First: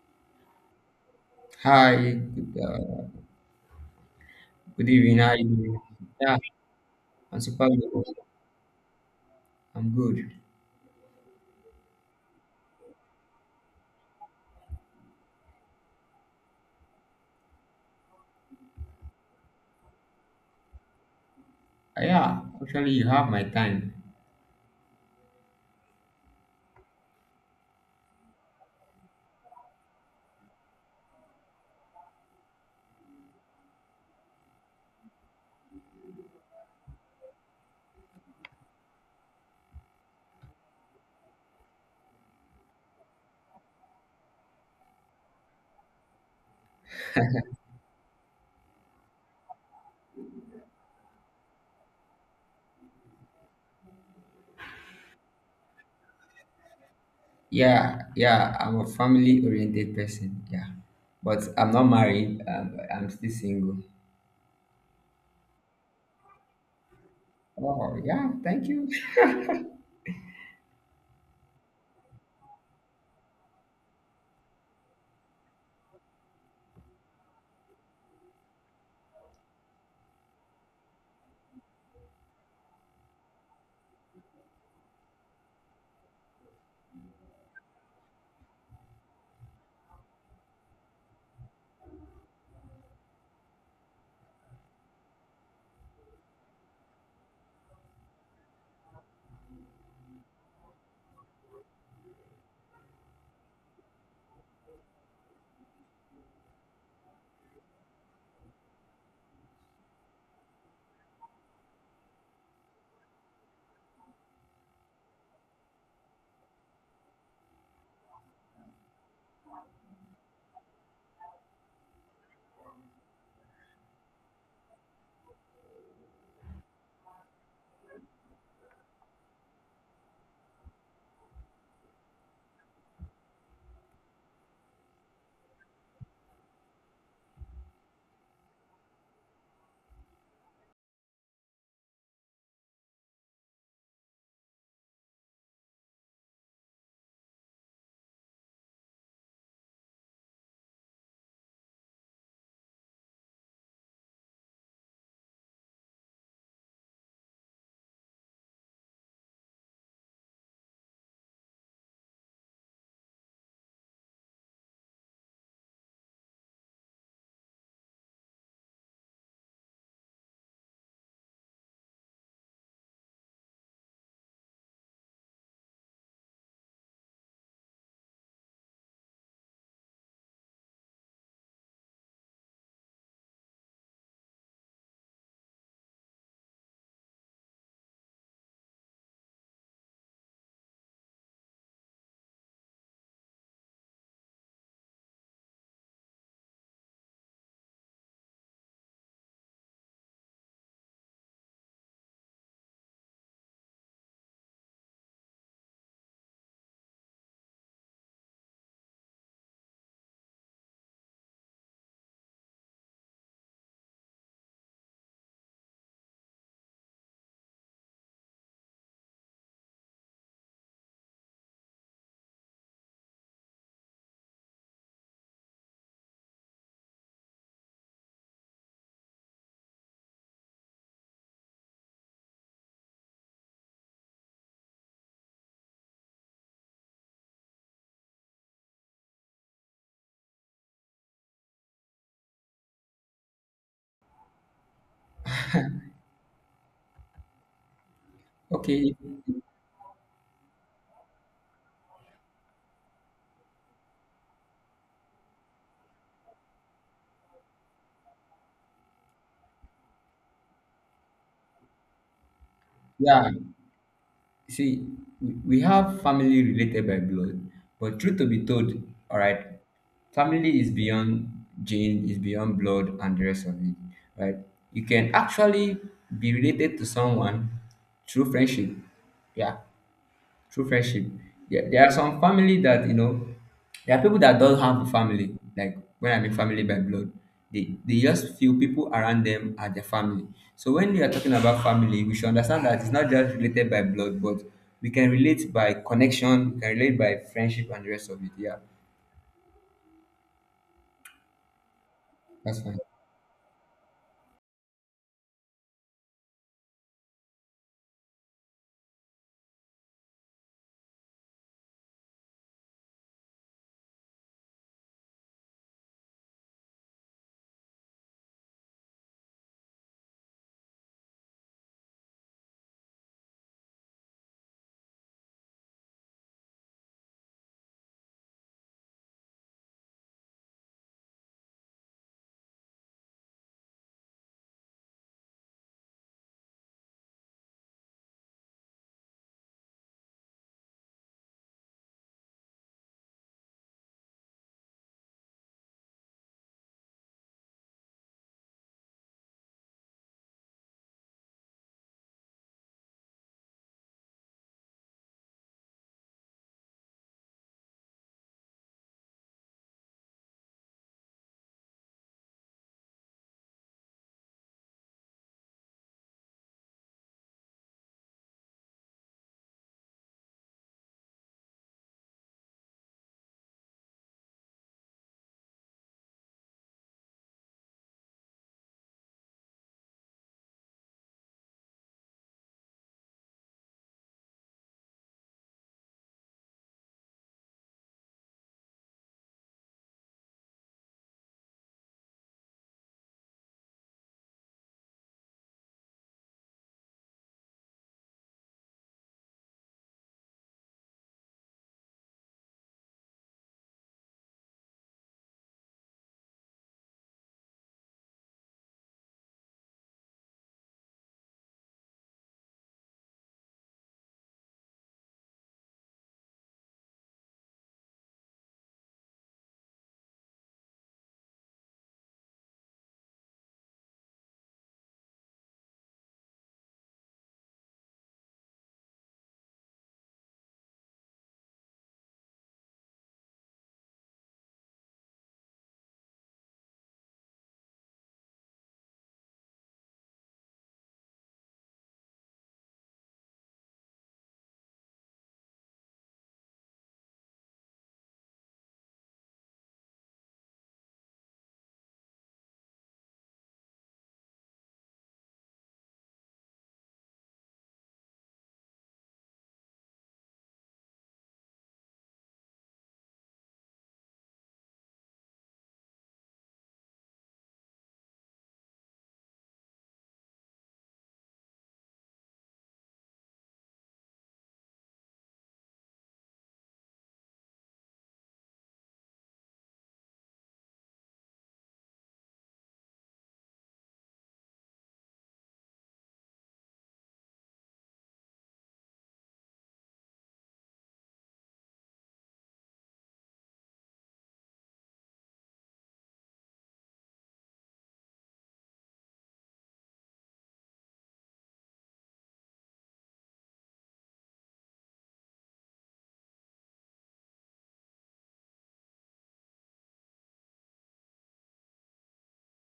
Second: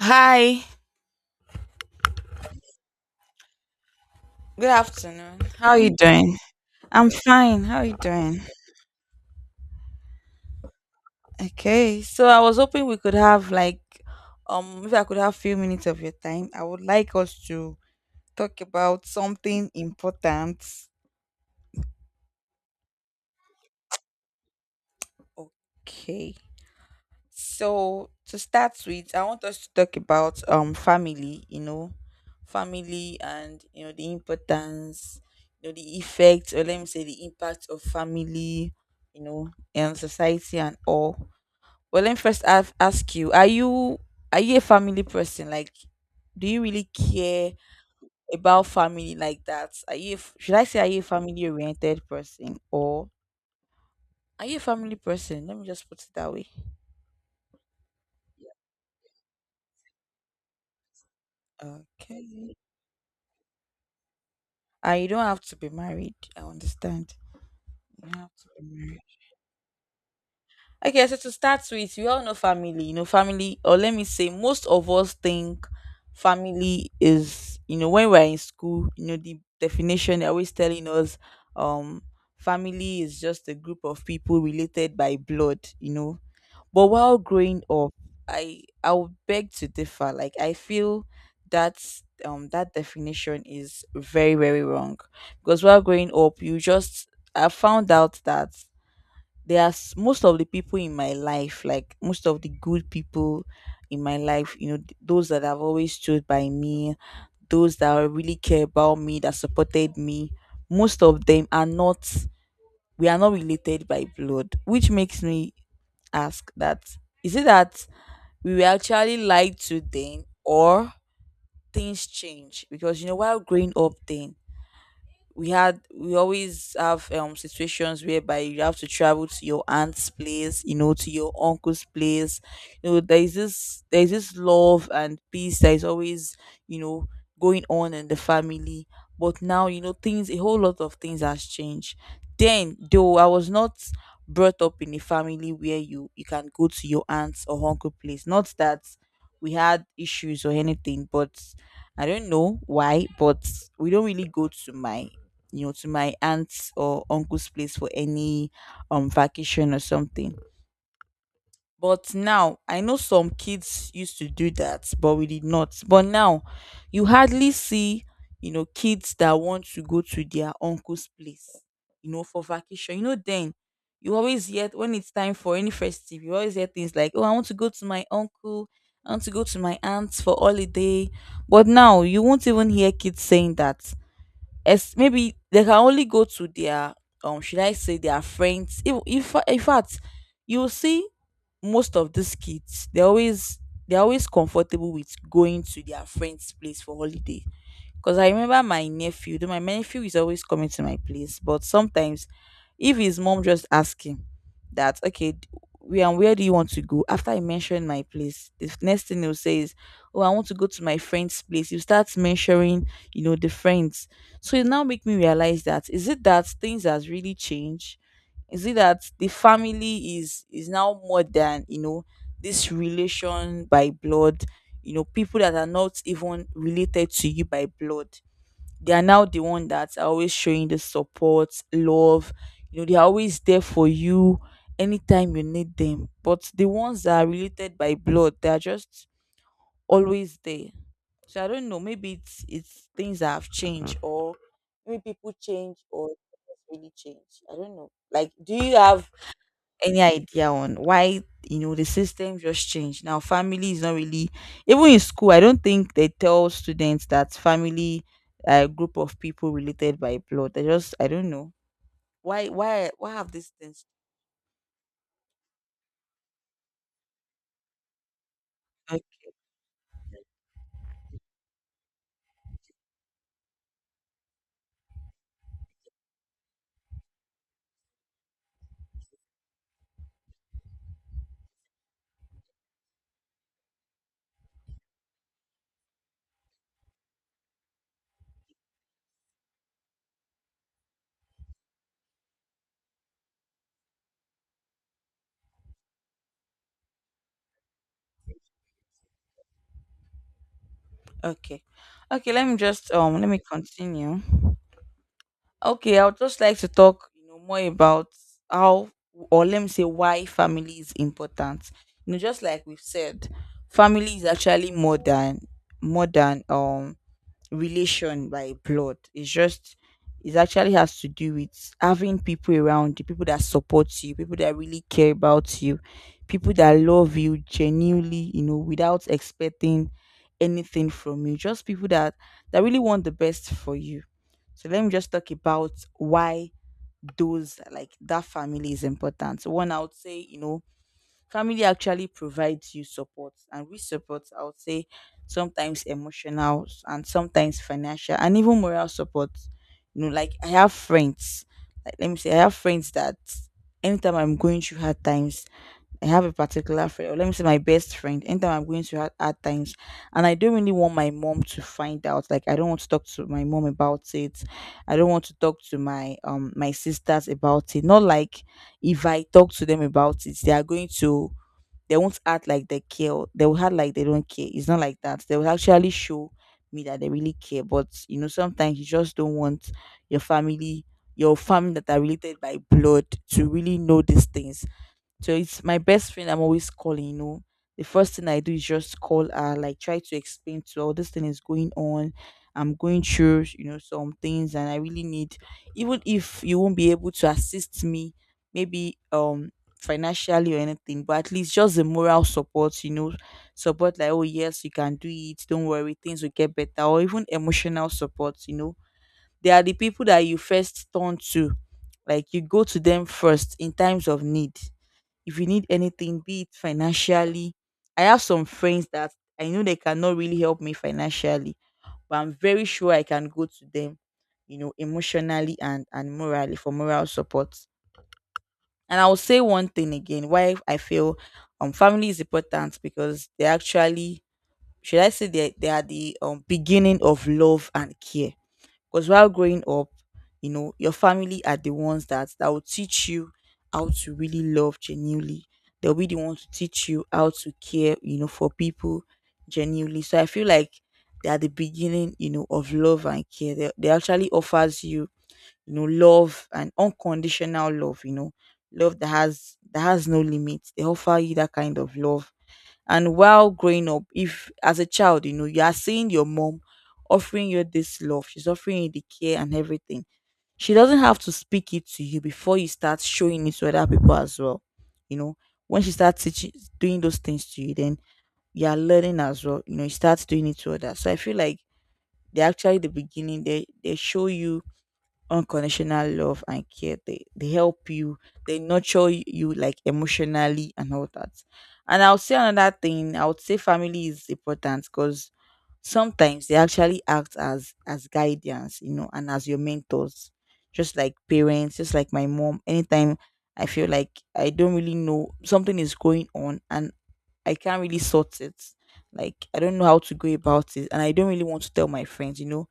Hi. Hi, good, Good good evening. How are afternoon. How are you? you doing? Yeah, I'm I'm fine. super How good. are you doing? I'm good. Okay. So I was hoping we could have like if I could have few minutes of your time, I would like us to talk about something important. Yeah, actually, you have my time. Okay. So to start with, I want us to talk about family, you know, family, and you know the importance, you know, the effect, or let me say the impact of family, you know, and society and all. Well, let me first ask you: are you are you a family person? Like, do you really care about family like that? Are you a should I say are you a family oriented person, or are you a family person? Let me just put it that way. Yeah, yeah, I'm a family-oriented person. Yeah, but I'm not married. Okay. I'm still single. And you don't have to be married. I understand. Oh, You don't yeah, have to be thank you. married. Okay, so to start with, we all know family. You know, family, or let me say, most of us think family is, you know, when we're in school, you know, the definition they're always telling us, um, family is just a group of people related by blood, you know. But while growing up, I would beg to differ. Like I feel that that definition is very, very wrong. Because while growing up, you just I found out that there are most of the people in my life, like most of the good people in my life, you know, those that have always stood by me, those that really care about me, that supported me, most of them are not, we are not related by blood, which makes me ask that is it that we were actually lied to then, or things change? Because, you know, while growing up then, we always have situations whereby you have to travel to your aunt's place, you know, to your uncle's place. You know, there's this love and peace that is always, you know, going on in the family. But now, you know, things, a whole lot of things has changed. Then, though I was not brought up in a family where you can go to your aunt's or uncle place, not that we had issues or anything, but I don't know why, but we don't really go to my, you know, to my aunt's or uncle's place for any vacation or something. But now I know some kids used to do that, but we did not. But now you hardly see, you know, kids that want to go to their uncle's place, you know, for vacation. You know, then you always hear when it's time for any festive, you always hear things like, oh, I want to go to my uncle, I want to go to my aunt for holiday. But now you won't even hear kids saying that. As maybe they can only go to their should I say their friends. If in fact you will see most of these kids, they're always comfortable with going to their friends' place for holiday. Because I remember my nephew, though my nephew is always coming to my place, but sometimes if his mom just ask him that, okay, where and where do you want to go? After I mention my place, the next thing he'll say is, oh, I want to go to my friend's place. You start mentioning, you know, the friends. So it now make me realize that is it that things has really changed? Is it that the family is now more than, you know, this relation by blood? You know, people that are not even related to you by blood, they are now the one that are always showing the support, love, you know, they are always there for you anytime you need them. But the ones that are related by blood, they are just always there. So I don't know, maybe it's things that have changed, or maybe people change or things really change, I don't know. Like, do you Okay, have any idea on why, you know, the system just changed? Now family is not really, even in school I don't think they tell students that family are a group of people related by blood. They just, I don't know why, why yeah, have these things. you see, we have family related by blood, but truth to be told, all Okay. right, family is beyond gene, is beyond blood and the rest of it, right? You can actually be related to someone through friendship, yeah. True friendship. Yeah, there are some family that you know. There are people that don't have a family. Like when I mean family by blood, they just feel people around them are their family. So when we are talking about family, we should understand that it's not just related by blood, but we can relate by connection, we can relate by friendship and the rest of it. Yeah, Okay, okay, let me that's fine. just let me continue. Okay, I would just like to talk, you know, more about how, or let me say, why family is important. You know, just like we've said, family is actually more than, more than relation by blood. It's just, it actually has to do with having people around you, people that support you, people that really care about you, people that love you genuinely, you know, without expecting anything from you. Just people that that really want the best for you. So let me just talk about why those, like that, family is important. So one, I would say, you know, family actually provides you support, and with support, I would say sometimes emotional and sometimes financial and even moral support. You know, like I have friends, like let me say, I have friends that anytime I'm going through hard times, I have a particular friend, or let me say my best friend, anytime I'm going through hard, hard times, and I don't really want my mom to find out. Like I don't want to talk to my mom about it. I don't want to talk to my my sisters about it. Not like if I talk to them about it, they are going to, they won't act like they care. Or they will act like they don't care. It's not like that. They will actually show me that they really care. But you know, sometimes you just don't want your family, your family that are related by blood, to really know these things. So it's my best friend I'm always calling, you know. The first thing I do is just call her, like try to explain to her, "Oh, this thing is going on. I'm going through, you know, some things and I really need, even if you won't be able to assist me, maybe financially or anything, but at least just the moral support, you know, support like, oh yes, you can do it, don't worry, things will get better, or even emotional support, you know." They are the people that you first turn to. Like you go to them first in times of need, if you need anything, be it financially. I have some friends that I know they cannot really help me financially, but I'm very sure I can go to them, you know, emotionally and morally, for moral support. And I'll say one thing again why I feel family is important, because they actually, should I say, they are the beginning of love and care. Because while growing up, you know, your family are the ones that that will teach you how to really love genuinely. They'll be the ones to teach you how to care, you know, for people genuinely. So I feel like they are the beginning, you know, of love and care. They actually offers you, you know, love and unconditional love, you know, love that has no limits. They offer you that kind of love. And while growing up, if as a child, you know, you are seeing your mom offering you this love, she's offering you the care and everything. She doesn't have to speak it to you before you start showing it to other people as well. You know, when she starts teaching, doing those things to you, then you are learning as well. You know, you start doing it to others. So I feel like they actually the beginning. They show you unconditional love and care. They help you, they nurture you like emotionally and all that. And I would say another thing, I would say family is important because sometimes they actually act as guidance, you know, and as your mentors, just like parents, just like my mom. Anytime I feel like I don't really know, something is going on and I can't really sort it. Like I don't know how to go about it, and I don't really want to tell my friends, you know,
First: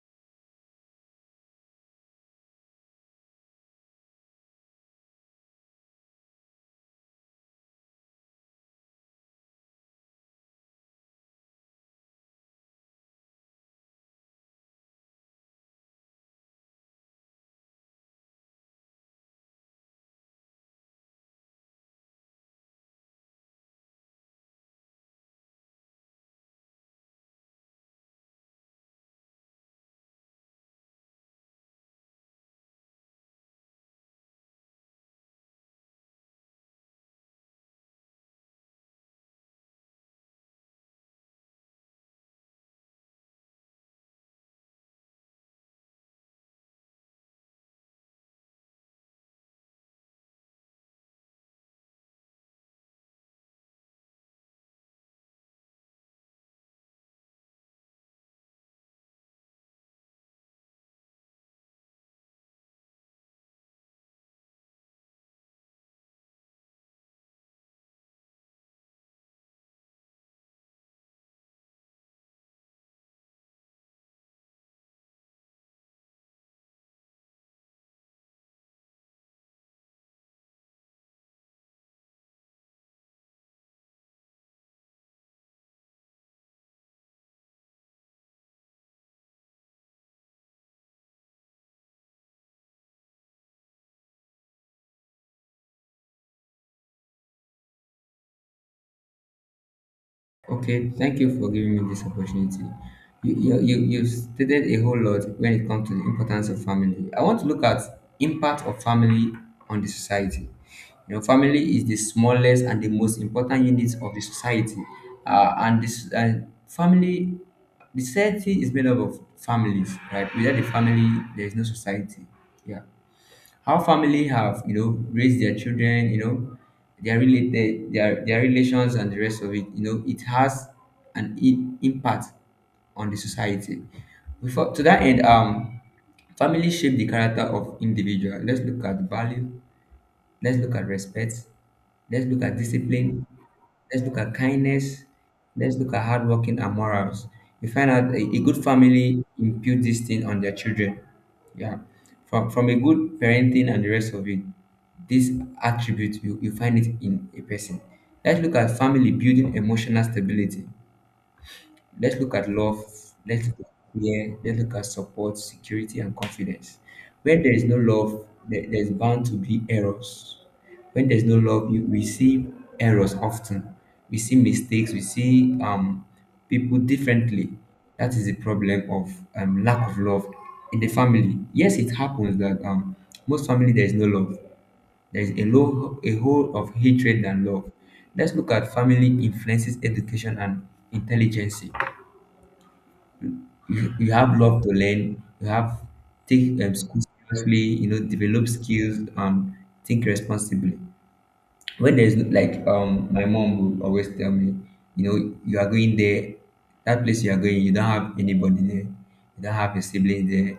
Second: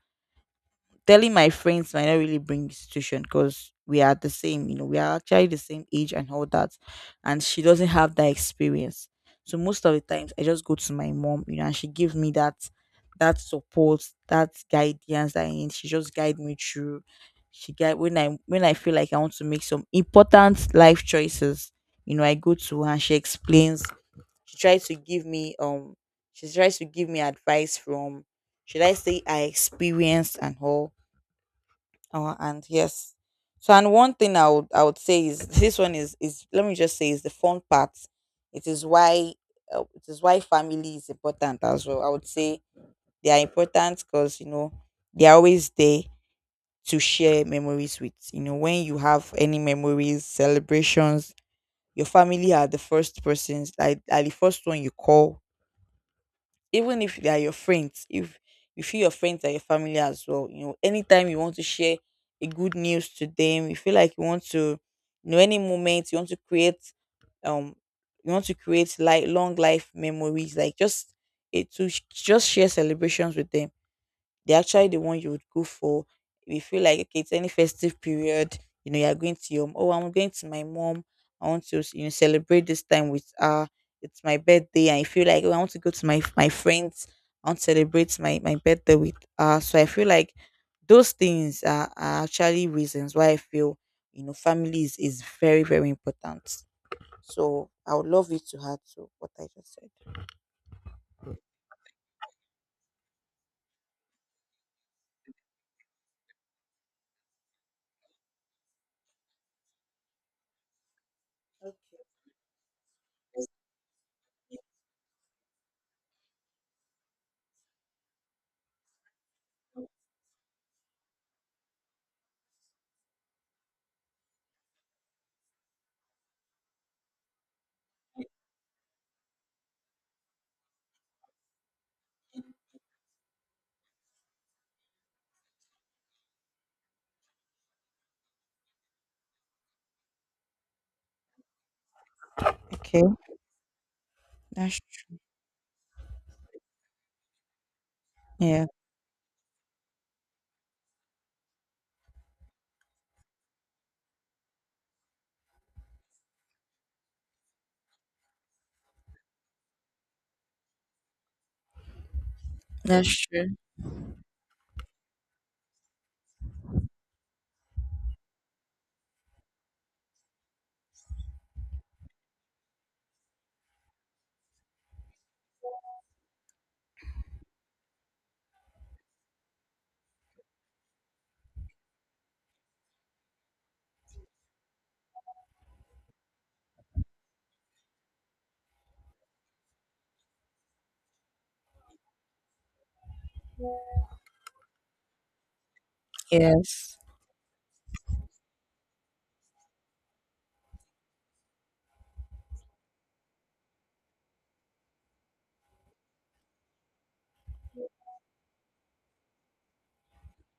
telling my friends might not really bring institution because we are the same, you know, we are actually the same age and all that. And she doesn't have that experience. So most of the times I just go to my mom, you know, and she gives me that that support, that guidance that I need. She just guide me through. She guide when I feel like I want to make some important life choices, you know, I go to her and she explains, she tries to give me she tries to give me advice from should I say I experienced and all our hand. Yes. So and one thing I would say is this one is, let me just say, is the fun part. It is why it is why family is important as well, I would say. They are important because, you know, they are always there to share memories with, you know, when you have any memories, celebrations, your family are the first persons, like are the first one you call. Even if they are your friends, if you feel your friends are your family as well, you know, anytime you want to share a good news to them, you feel like you want to, you know, any moment you want to create, um, you want to create like long life memories, like just it to sh- just share celebrations with them. They're actually the one you would go for. You feel like, okay, it's any festive period, you know, you're going to your, oh, I'm going to my mom. I want to, you know, celebrate this time with her. It's my birthday, and I feel like, oh, I want to go to my friends. I want to celebrate my birthday with her. So I feel like those things are actually reasons why I feel, you know, family is very very important. So I would love you to add to what I just said. Okay, thank you for giving me this opportunity. You stated a whole lot when it comes to the importance of family. I want to look at impact of family on the society. You know, family is the smallest and the most important unit of the society, and this and family, the society is made up of families, right? Without the family, there is no society. Yeah, how family have, you know, raised their children, you know, their related their relations and the rest of it, you know, it has an impact on the society. Before to that end, family shape the character of individual. Let's look at value. Let's look at respect. Let's look at Okay, discipline. Let's look at that's kindness. true. Let's look at hardworking and morals. You find out a good Yeah, family impute this thing on their children. Yeah. From a good parenting and the rest of it, this attribute, you find it in a person. Let's look at family building emotional stability. Let's look at love. that's Let's true. look at fear. Let's look at support, security, and confidence. When there is no love, there, there's bound to be errors. When there's no love, you, we see errors often. We see mistakes. We see people differently. That is the problem of lack of love in the family. Yes, it happens that most family there is no love. There is a low, a whole of hatred than love. Let's look at family influences education and intelligence. You have love to learn, you have take Yes. school seriously, you know, develop skills and think responsibly. When there's like my mom will always tell me, you know, you are going there, that place you are going, you don't have anybody there, you don't have a sibling there,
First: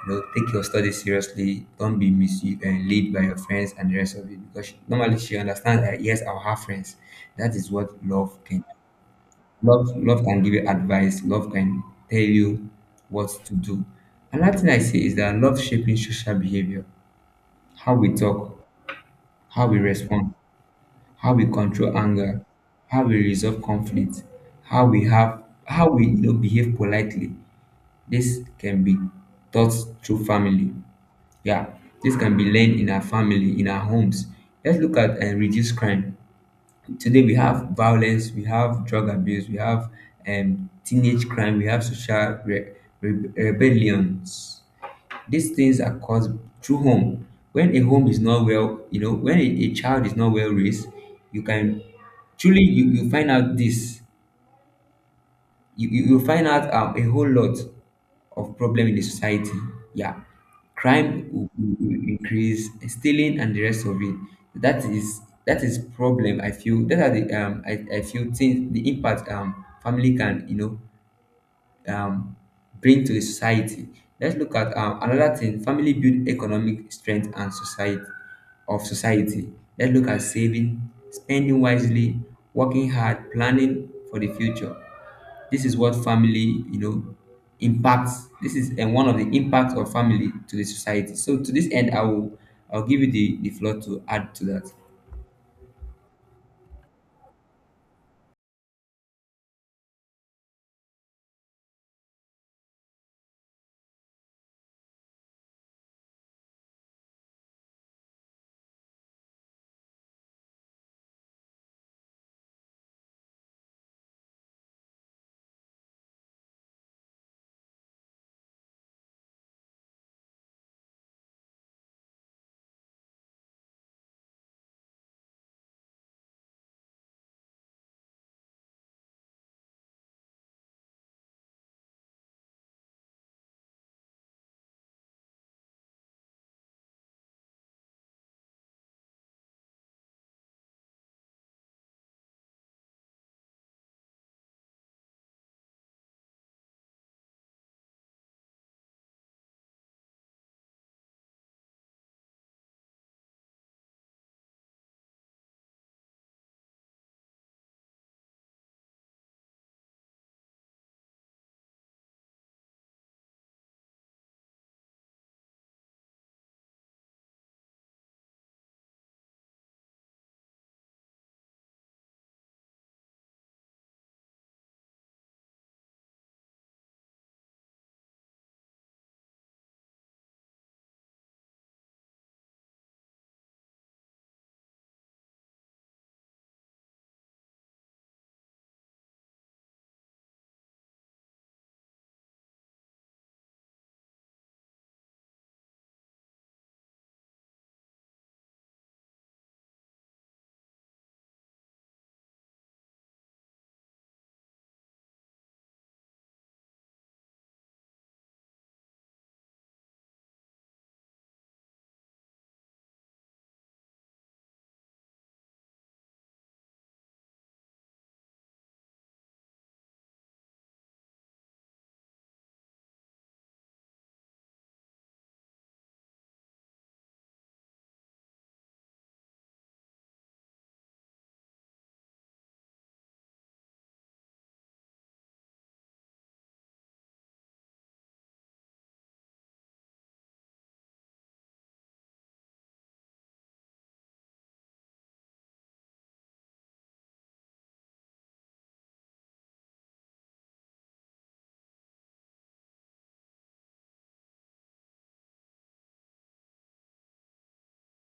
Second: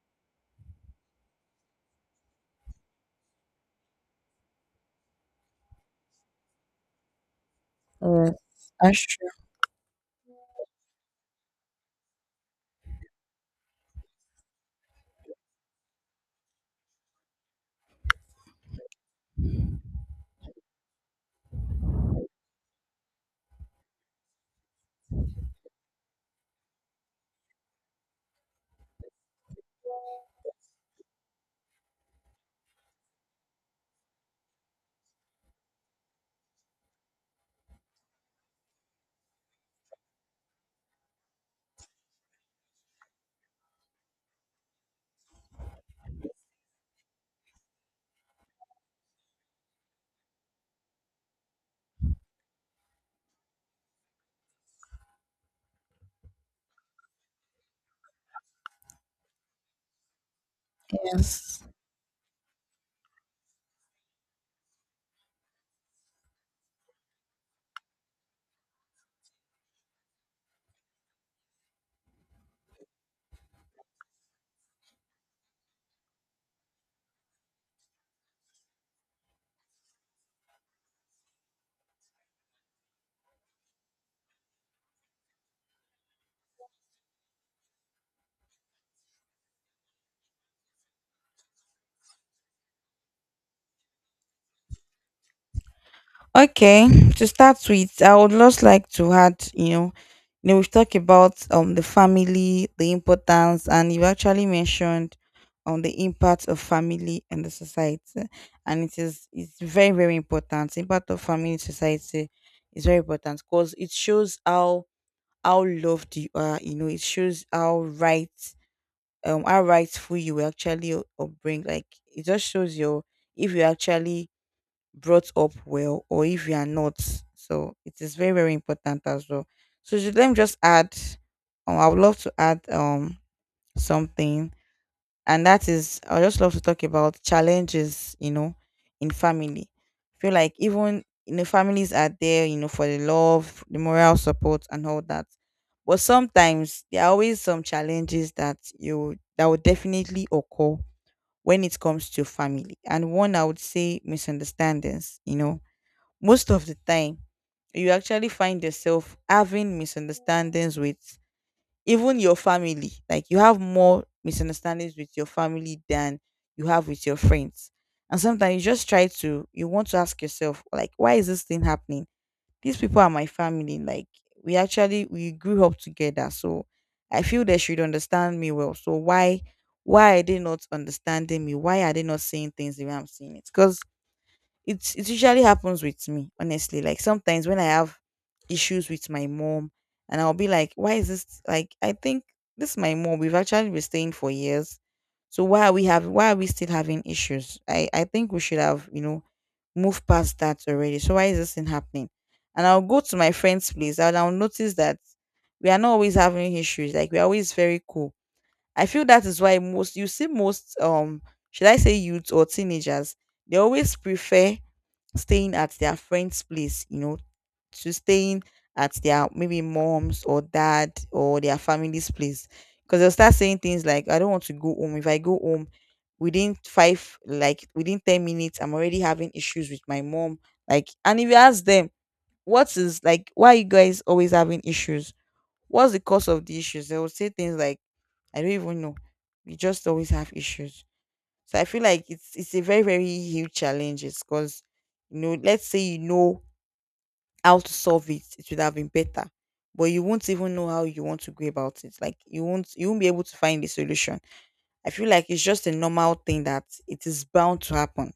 you know, take your studies seriously, don't be mis- and lead by your friends and the rest of it, because she, normally she understands that yes, I'll have friends. That is what Yes, love can. that's true. Love, love can give you advice. Love can tell you what to do. Another thing I say is that love shaping social behavior, how we talk, how we respond, how we control anger, how we resolve conflict, how we have, how we, you know, behave politely. This can be taught through family. Yeah, this can be learned in our family, in our homes. Let's look at and reduce crime. Today we have violence, we have drug abuse, we have teenage crime, we have social rebellions. These things are caused through home. When a home is not well, you know, when a child is not well raised, you can truly, you find out this, you find out a whole lot of problem in the society. Yeah, crime will, Yes. will increase, stealing and the rest of it. That is that is problem. I feel that are the um, I feel things the impact family can, you know, um bring to the society. Let's look at another thing. Family build economic strength and society of society. Let's look at saving, spending wisely, working hard, planning for the future. This is what family, you know, impacts. This is and one of the impacts of family to the society. So to this end, I'll give you the floor to add to that. Okay. To start with, I would just like to add, you know, we've talked about the family, the importance, and you've actually mentioned the impact of family and the society. And it is, it's very, very important. The impact of family in society is very important because it shows how loved you are, you know, it shows how right how rightful you were actually upbring. Like it just shows your, if you actually brought up well or if you are not. So it is very, very important as well. So let me just add, I would love to add something, and that is I just love to talk about challenges, you know, in family. I feel like, even you know, families are there, you know, for the love, the moral support, and all that. But sometimes there are always some challenges that you that will definitely occur when it comes to family. And one I would say misunderstandings, you know, most of the time, you actually find yourself having misunderstandings with even your family. Like you have more misunderstandings with your family than you have with your friends. And sometimes you just try to, you want to ask yourself, like, why is this thing happening? These people are my family. Like we actually, we grew up together. So I feel they should understand me well. So why are they not understanding me? Why are they not saying things the way I'm saying it? Because it usually happens with me, honestly. Like sometimes when I have issues with my mom and I'll be like, why is this, like I think this is my mom. We've actually been staying for years. So why are we having, why are we still having issues? I think we should have, you know, moved past that already. So why is this thing happening? And I'll go to my friend's place and I'll notice that we are not always having issues. Like we're always very cool. I feel that is why most, you see, most should I say youths or teenagers, they always prefer staying at their friend's place, you know, to staying at their maybe mom's or dad or their family's place. Because they'll start saying things like, I don't want to go home. If I go home within five, like within 10 minutes, I'm already having issues with my mom. Like, and if you ask them, what is, like, why are you guys always having issues? What's the cause of the issues? They will say things like, I don't even know. We just always have issues. So I feel like it's a very very huge challenge because, you know, let's say you know how to solve it, it would have been better, but you won't even know how you want to go about it. Like you won't be able to find a solution. I feel like it's just a normal thing that it is bound to happen.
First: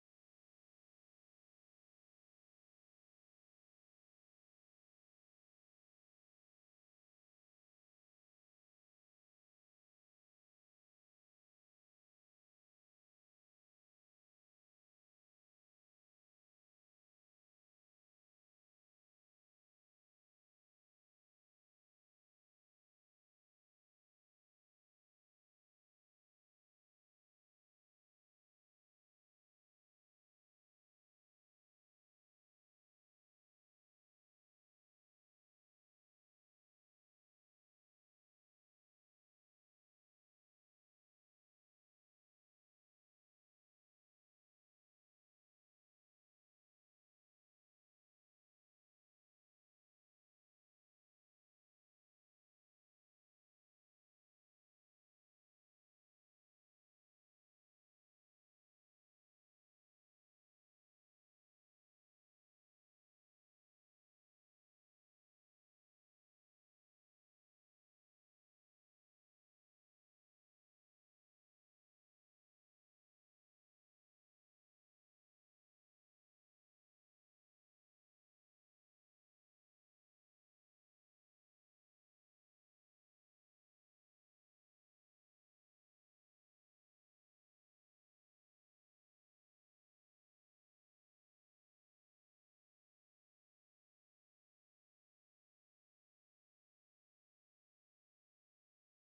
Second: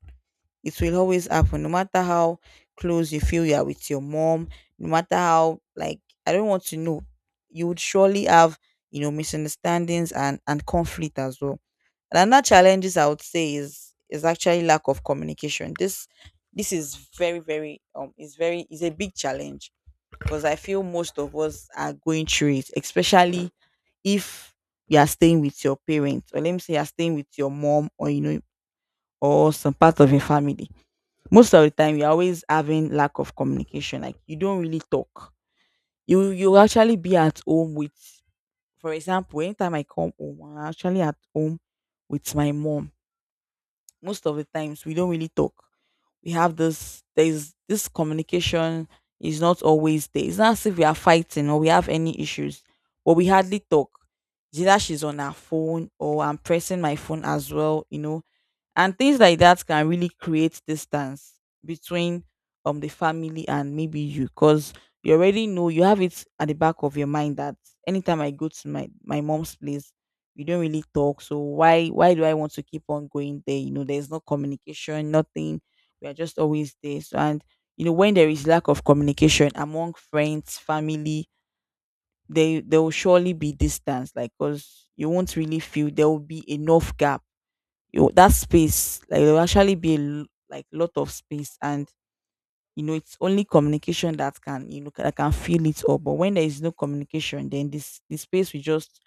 It will always happen, no matter how close you feel you are with your mom, no matter how, like, I don't want to know, you would surely have, you know, misunderstandings and conflict as well. And another challenges I would say is actually lack of communication. This is very very is very, is a big challenge because I feel most of us are going through it, especially if you are staying with your parents, or let me say you're staying with your mom, or you know, or some part of your family. Most of the time you're always having lack of communication. Like you don't really talk. You actually be at home with, for example, anytime I come home, I'm actually at home with my mom. Most of the times we don't really talk. We have this, there's this communication is not always there. It's not as if we are fighting or we have any issues, but we hardly talk. It's either she's on her phone or I'm pressing my phone as well, you know, and things like that can really create distance between the family and maybe you, because you already know, you have it at the back of your mind that anytime I go to my mom's place, we don't really talk. So why do I want to keep on going there? You know, there's no communication, nothing. We are just always there. So, and you know, when there is lack of communication among friends, family, they there will surely be distance, like, because you won't really feel, there will be enough gap, you, that space, like there will actually be a, like lot of space, and you know, it's only communication that can, you know, that can fill it up. But when there is no communication, then this the space will just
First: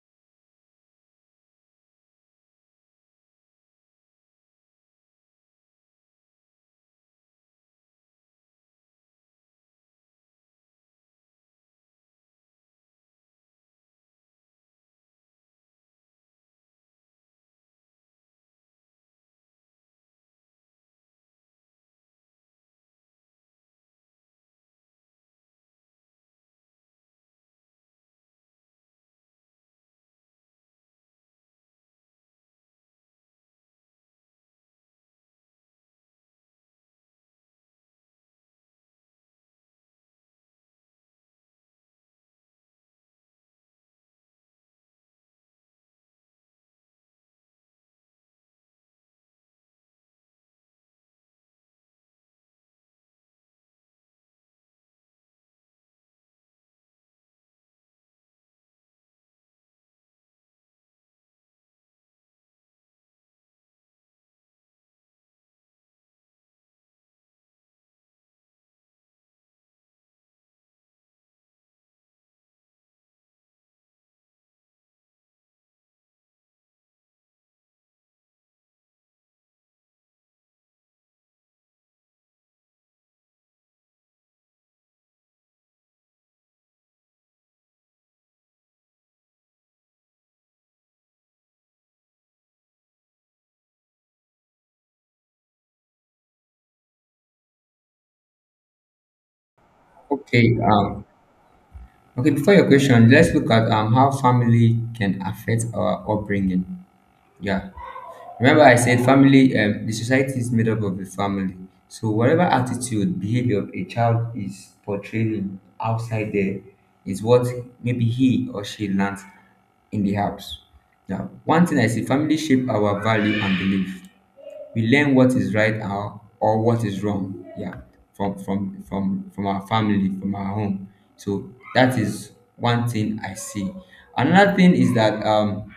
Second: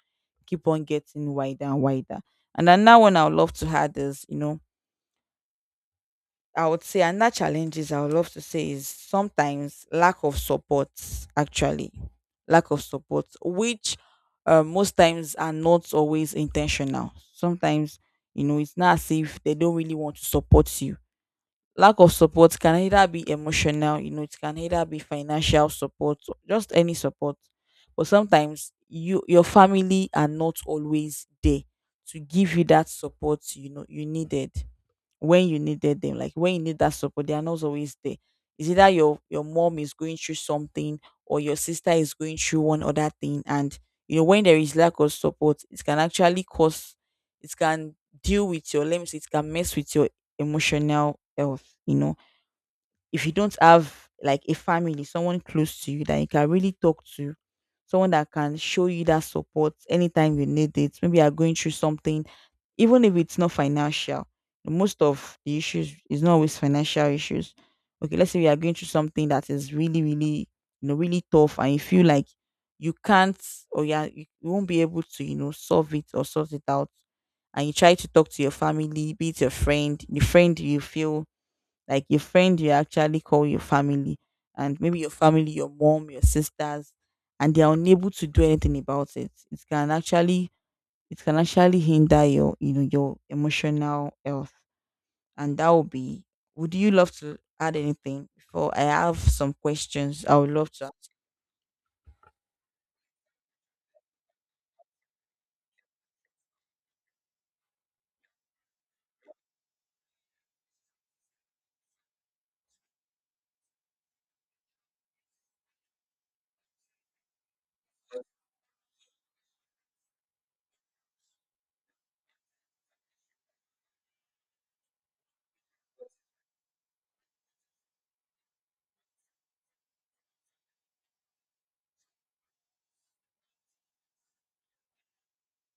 keep on getting wider and wider. And another one I would love to add is, you know, I would say another challenges I would love to say is sometimes lack of support, actually lack of support, which most times are not always intentional. Sometimes, you know, it's not as if they don't really want to support you. Lack of support can either be emotional, you know, it can either be financial support, or just any support. But sometimes you, your family are not always there to give you that support, you know, you needed, when you needed them, like when you need that support, they are not always there. It's either your mom is going through something or your sister is going through one other thing, and you know, when there is lack of support, it can actually cause, it can deal with your limbs, it can mess with your emotional health. You know, if you don't have like a family, someone close to you that you can really talk to, someone that can show you that support anytime you need it. Maybe you are going through something, even if it's not financial, most of the issues is not always financial issues. Okay, let's say we are going through something that is really really, you know, really tough, and you feel like you can't, or yeah, you you won't be able to, you know, solve it or sort it out, and you try to talk to your family, be it your friend, the friend you feel like your friend, you actually call your family, and maybe your family, your mom, your sisters, and they are unable to do anything about it, it can actually, it can actually hinder your, you know, your emotional health. And that would be, would you love to add anything before I have some questions I would Okay. love to ask? Okay. Before your question, let's look at how family can affect our upbringing. Yeah. Remember I said family, the society is made up of the family. So whatever attitude, behavior a child is portraying outside there is what maybe he or she learns in the house. Now, one thing I see, family shape our value and belief. We learn what is right or what is wrong, yeah, from our family, from our home. So that is one thing I see. Another thing is that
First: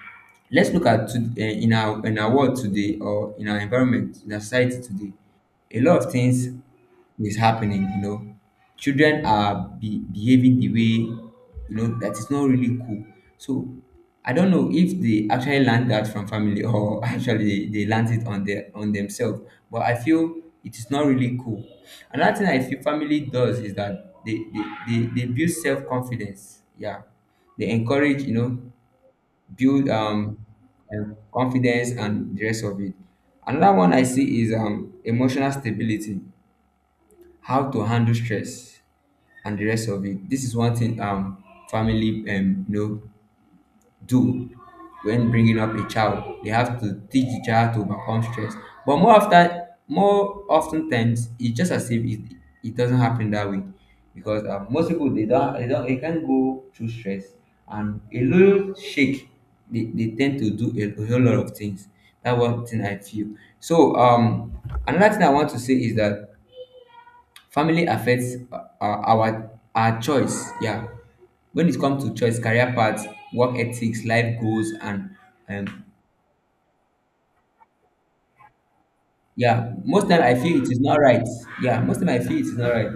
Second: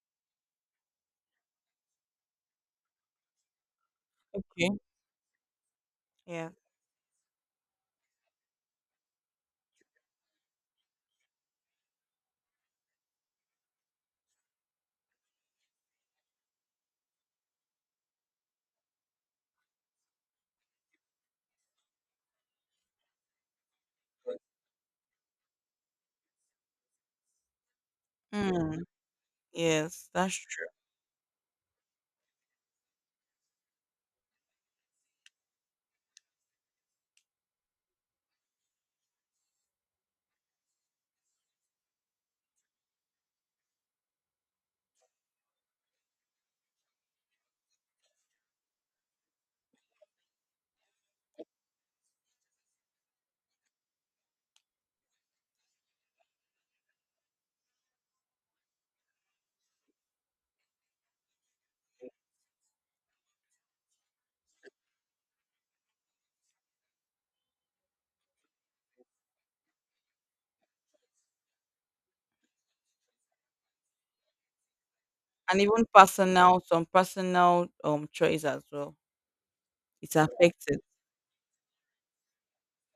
let's look at to, in our, in our world today, or in our environment, in our Okay. society today, a lot of things Yeah. is happening. You know, children are behaving the way, you know, that is not really cool. So I don't know if they actually learn that from family, or actually they learned it on their, on themselves, but I feel it is not really cool. Another thing I feel family does is that they build self-confidence, yeah, they encourage, you know, Mm, build yes, that's true. Confidence and the rest of it. Another one I see is emotional stability, how to handle stress and the rest of it. This is one thing family, you know, do when bringing up a child. They have to teach the child to overcome stress. But more often times, it's just as if it, it doesn't happen that way, because most people they don't they can't go through stress and a little shake. They tend to do a whole lot of things. That one thing I feel. So another thing I want to say is that family affects our choice. Yeah, when it comes to choice, career paths, work ethics, life goals, and And even um, personal, some personal choice as well. yeah, most It's time I feel it affected is not right. Yeah, most time I feel it is not right.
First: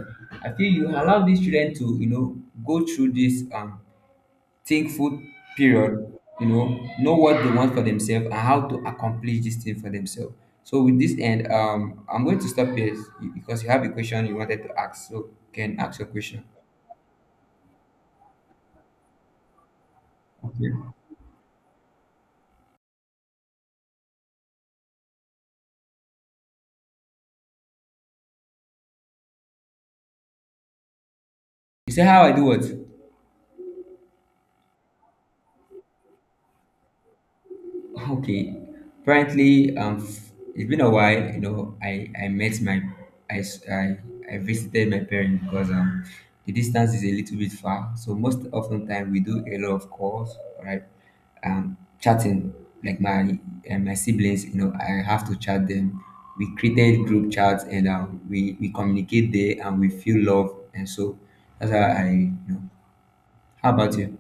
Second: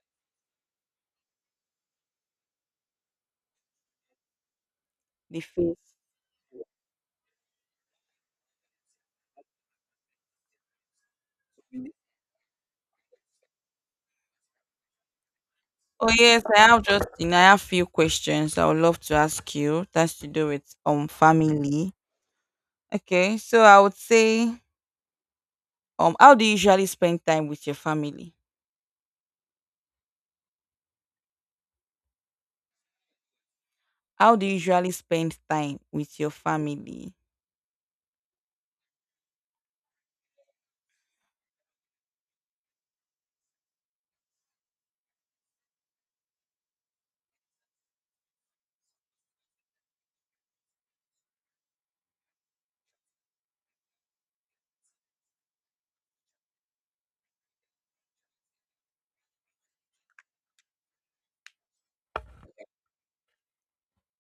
I feel you allow these children to, you know, go through this thankful the face. period. You know what they want for themselves and how to accomplish this thing for themselves. So with this end, I'm going to stop here because you have a question you wanted to ask. So you can ask your Oh yes, question. I have just, you know, I have few questions I would love to ask you. That's to do Okay. with family. Okay, so I would say how do you usually spend time with your family? You say how I do what? How do you usually spend time with your family? Okay. Apparently, it's been a while. You know, I met my I s- I, I visited my parents because the distance is a little bit far. So most often time we do a lot of calls, right? Chatting like my and my siblings. You know, I have to chat them. We created group chats and we communicate there and we feel love and so that's how I, you know. How about you?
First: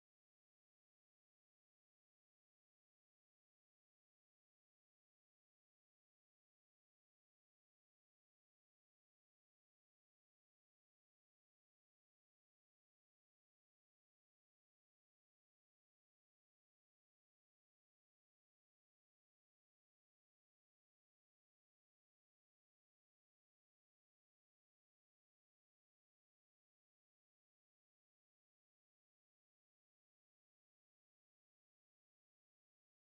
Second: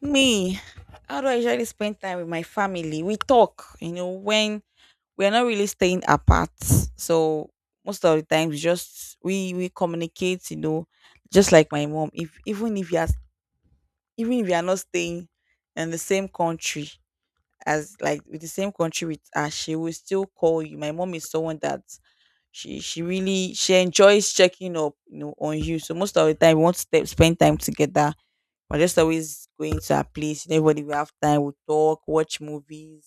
Me, how do I usually spend time with my family? We talk, you know, when we're not really staying apart. So most of the times we communicate, you know, just like my mom. If even if you are even if you are not staying in the same country, as like with the same country with her, she will still call you. My mom is someone that she really she enjoys checking up, you know, on you. So most of the time we want to spend time together. We're just always going to her place. Everybody will have time. We'll talk, watch movies,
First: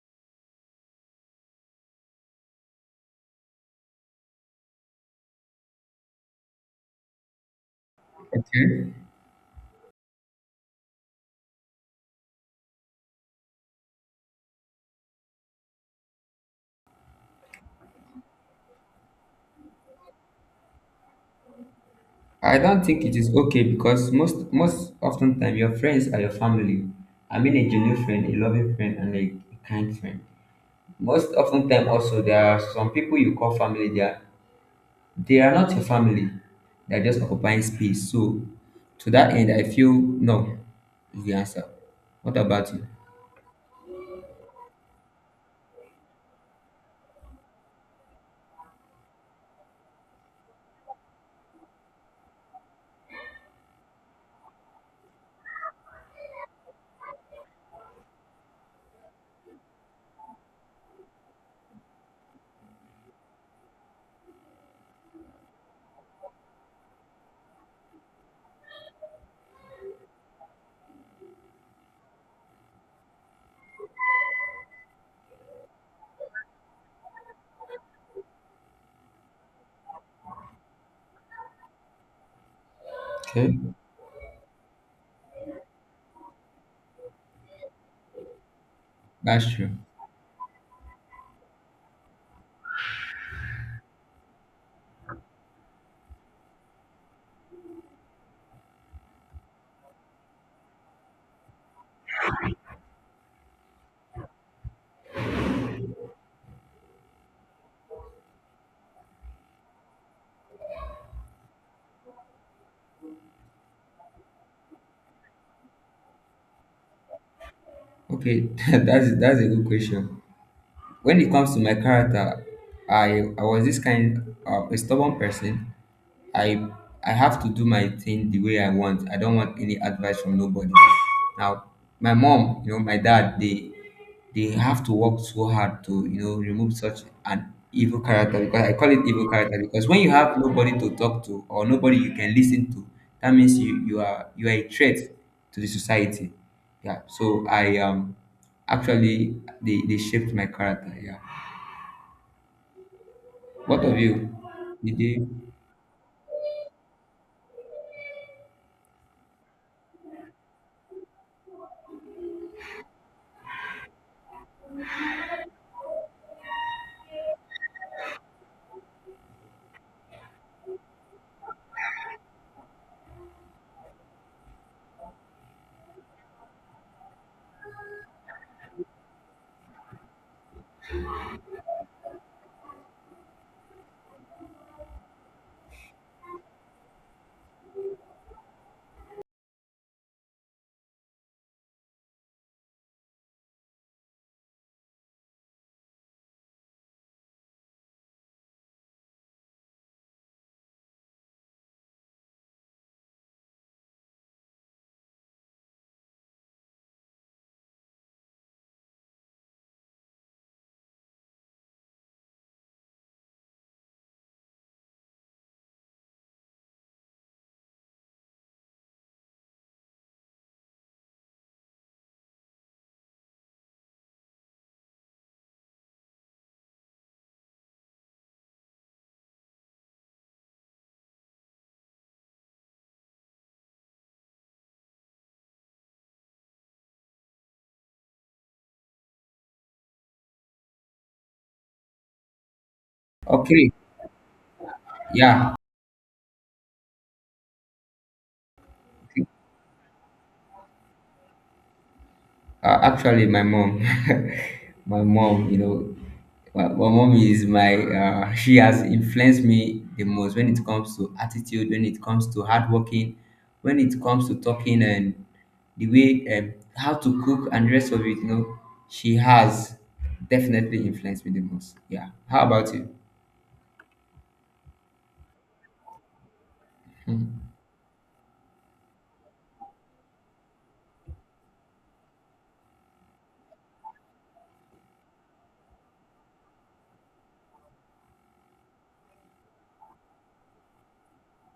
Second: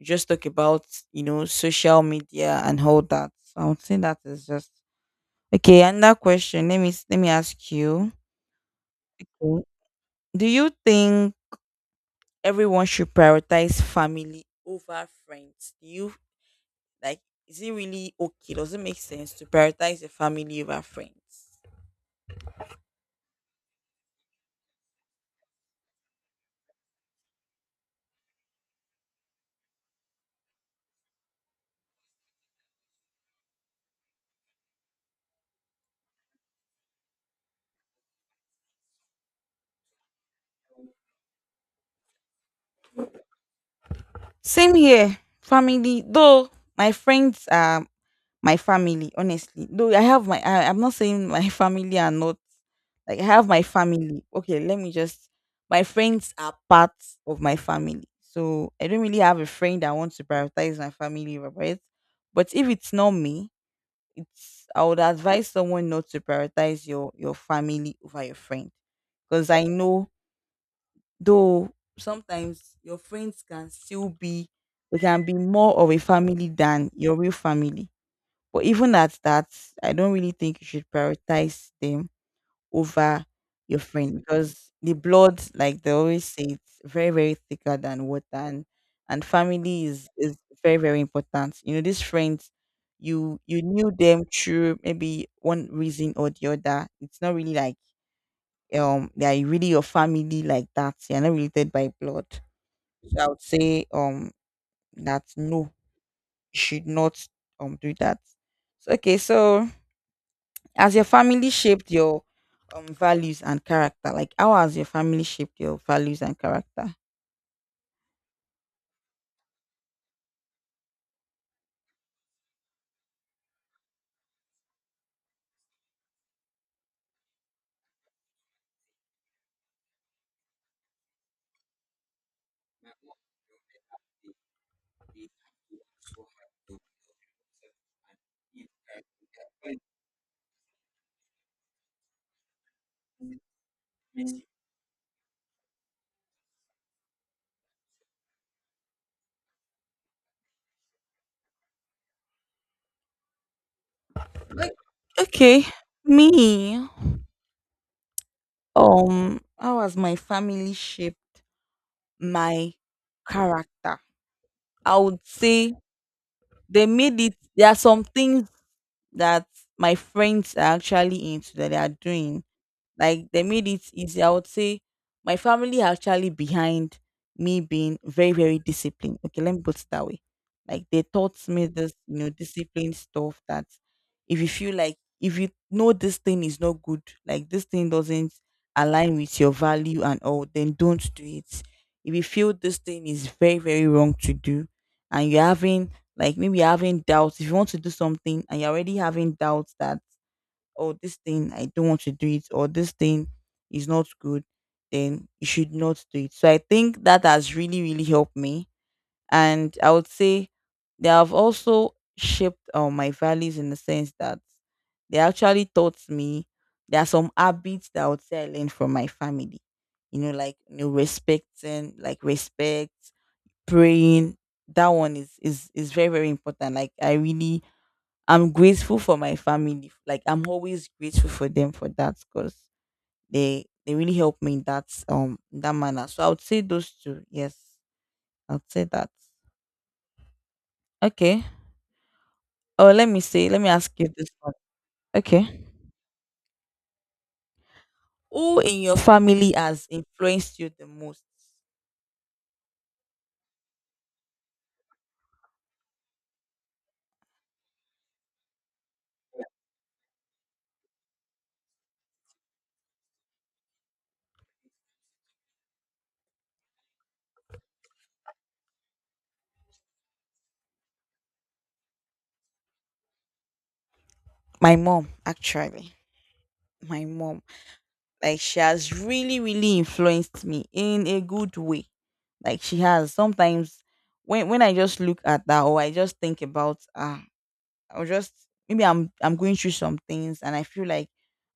just talk about, you know, social media and all that. So I would say that is just okay. Another question. Let me ask you. Okay. Okay. Do you think everyone should prioritize family over friends? Do you Like, is it really okay? Does it make sense to prioritize your family over friends? I don't think it is okay because most often time your friends are your family. I mean a genuine friend, a loving friend, and a kind friend. Most often time also there are some people you call family. They are not your family. They are just occupying space. So to that end, I feel no is the answer. What about you? Same here, family. Though my friends are my family, honestly. Though I'm not saying my family are not, like, I have my family. Okay, my friends are part of my family. So I don't really have a friend that wants to prioritize my family over it. But if it's not me, I would advise someone not to prioritize your family over your friend. Because I know, though, sometimes your friends can still be, they can be more of a family than your real family, but even at that, I don't really think you should prioritize them over Okay. your friend, because the blood, like they always say, it's very, very thicker than water, and That's true. Is very, very important. You know, these friends you knew them through maybe one reason or the other. It's not really like they are really your family like that. You're not related by blood. So I would say that no, you should not do that. So, okay, so has your family shaped your values and character? Like how has your family shaped your values and character? Okay, that's a good question. When it comes to my character, I was this kind of a stubborn person. I I have to do my thing the way I want, I don't want any advice from nobody. Now my mom, you know, my dad, they have to work so hard to, you know, remove such an evil character, because I call it evil character because when you have nobody to talk to or nobody you can listen to, that means you are a threat to the society. Yeah, so I actually, they shaped my character. Yeah, what of you, Like did they, okay, me, how has my family shaped my character? I would say they made it. There are some things that my friends are actually into that they are doing. Like they made it easy. I would say my family are actually behind me being very, very disciplined. Okay, let me put it that way. Like they taught me this, you know, discipline stuff, that if you feel like if you know this thing is not good, like this thing doesn't align with your value and all, then don't do it. If you feel this thing is very, very wrong to do and you're having, like maybe you're having doubts, if you want to do something and you're already having doubts, that or this thing I don't want to do it, or this thing is not good, then you should not do it. So I think that has really, really helped me. And I would say they have also shaped my values, in the sense that they actually taught me. There are some habits that I would say I learned from my family. You know, like you know, respecting, like respect, praying. That one is very, very important. Like I really, I'm grateful for my family. Like I'm always grateful for them for that, because they really help me in that, in that manner. So I would say those two. Yes, I would say that. Okay. Oh, let me say, let me okay, ask you this one. yeah. Okay. Who in your family has influenced you the most? Actually, my mom, my mom, you know, my mom is my. She has influenced me the most when it comes to attitude, when it comes to hardworking, when it comes to talking and the way, how to cook and the rest of it. You know, she has definitely influenced me the most. Yeah. How about you? My mom, actually. My mom. Hmm. Like she has really, really influenced me in a good way. Like she has. Sometimes when I just look at that, or I just think about her, I'll just, maybe I'm going through some things and I feel like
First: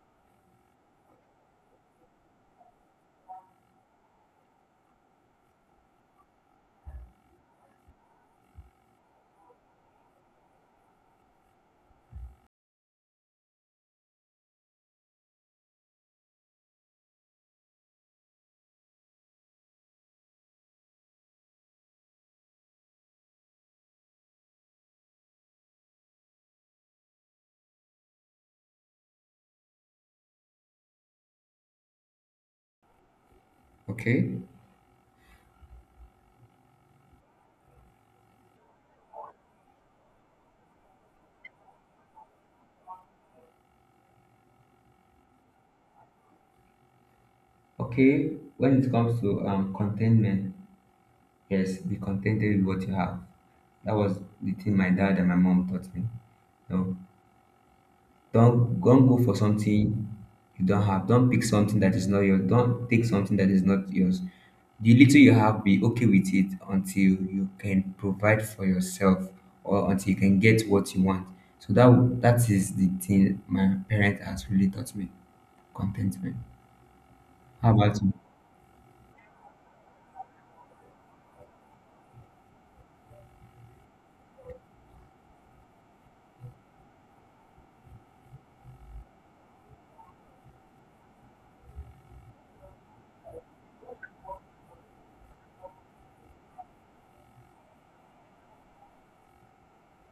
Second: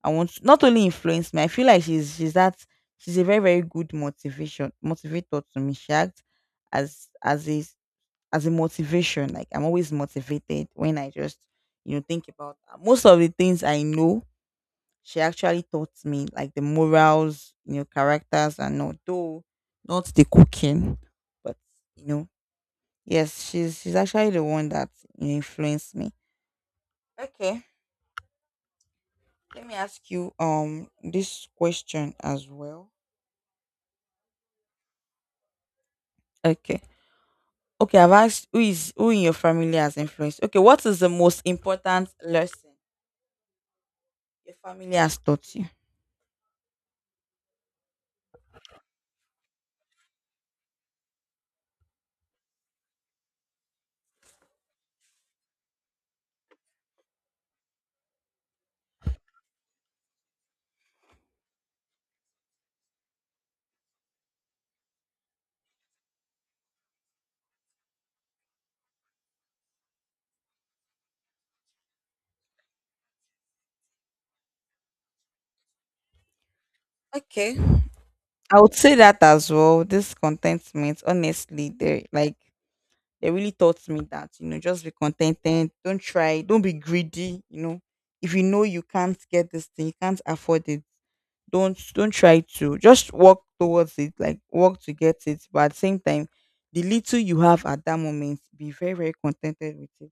I want to, not only influence me, I feel like she's that she's a very, very good motivation motivator to me. She acts as as a as a motivation. Like I'm always motivated when I just, you know, think about her. Most of the things I know, she actually taught me, like the morals, you know, characters and all, though not the cooking. But you know, yes, she's actually the one that, you know, influenced me. Okay. Let me ask you this question as well. Okay. Okay. Okay, I've asked who is who in your family has influenced. Okay, what is the most important lesson your family has taught you? Okay. When it comes to contentment. Yes, be contented with what you have. That was the thing my dad and my mom taught me. No, don't go for something you don't have. Don't pick something that is not yours. Don't take something that is not yours. The little you have, be okay with it until you can provide for yourself or until you can get what you want. So that is the thing my parents has really taught me. Contentment. Okay, How about you? I would say that as well. This contentment, honestly, they, like they really taught me that, you know, just be contented. Don't try. Don't be greedy. You know, if you know you can't get this thing, you can't afford it, don't try to just walk towards it, like walk to get it, but at the same time, the little you have at that moment, be very, very contented with it.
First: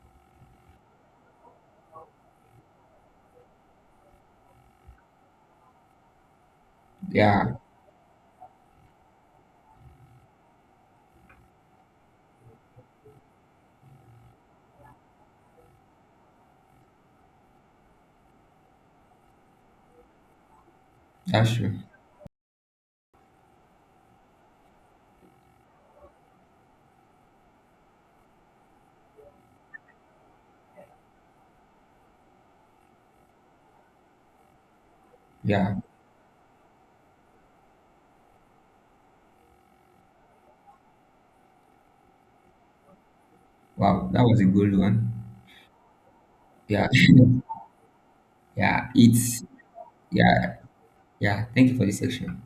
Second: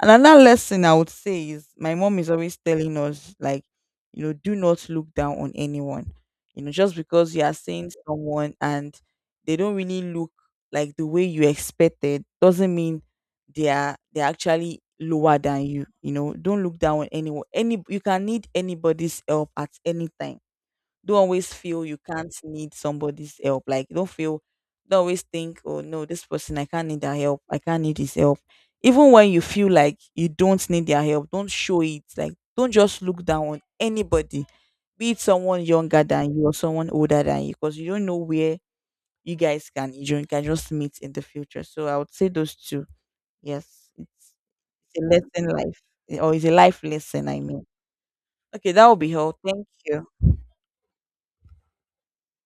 And another lesson I would say is, my mom is always telling us, like, you know, do not look down on anyone. You know, just because you are Yeah, seeing someone and they don't really look like the way you expected, doesn't mean they're actually lower than you. You know, don't look down on anyone. Any You can need anybody's help at any time. Don't always that's true. feel you can't need somebody's help. Like don't feel, don't always think, oh no, this person I can't need their help. I can't need his help. Even when you feel like you don't need their help, don't show it. Like don't just look down on anybody. Be it someone Yeah. younger than you or someone older than you, because you don't know where you can just meet in the future. So I would say those two. Yes, Wow, that was a good it's a one. lesson life or it's a life Yeah. lesson. I mean, okay, that Yeah, will be all. Thank you. yeah, yeah, Thank you for this section.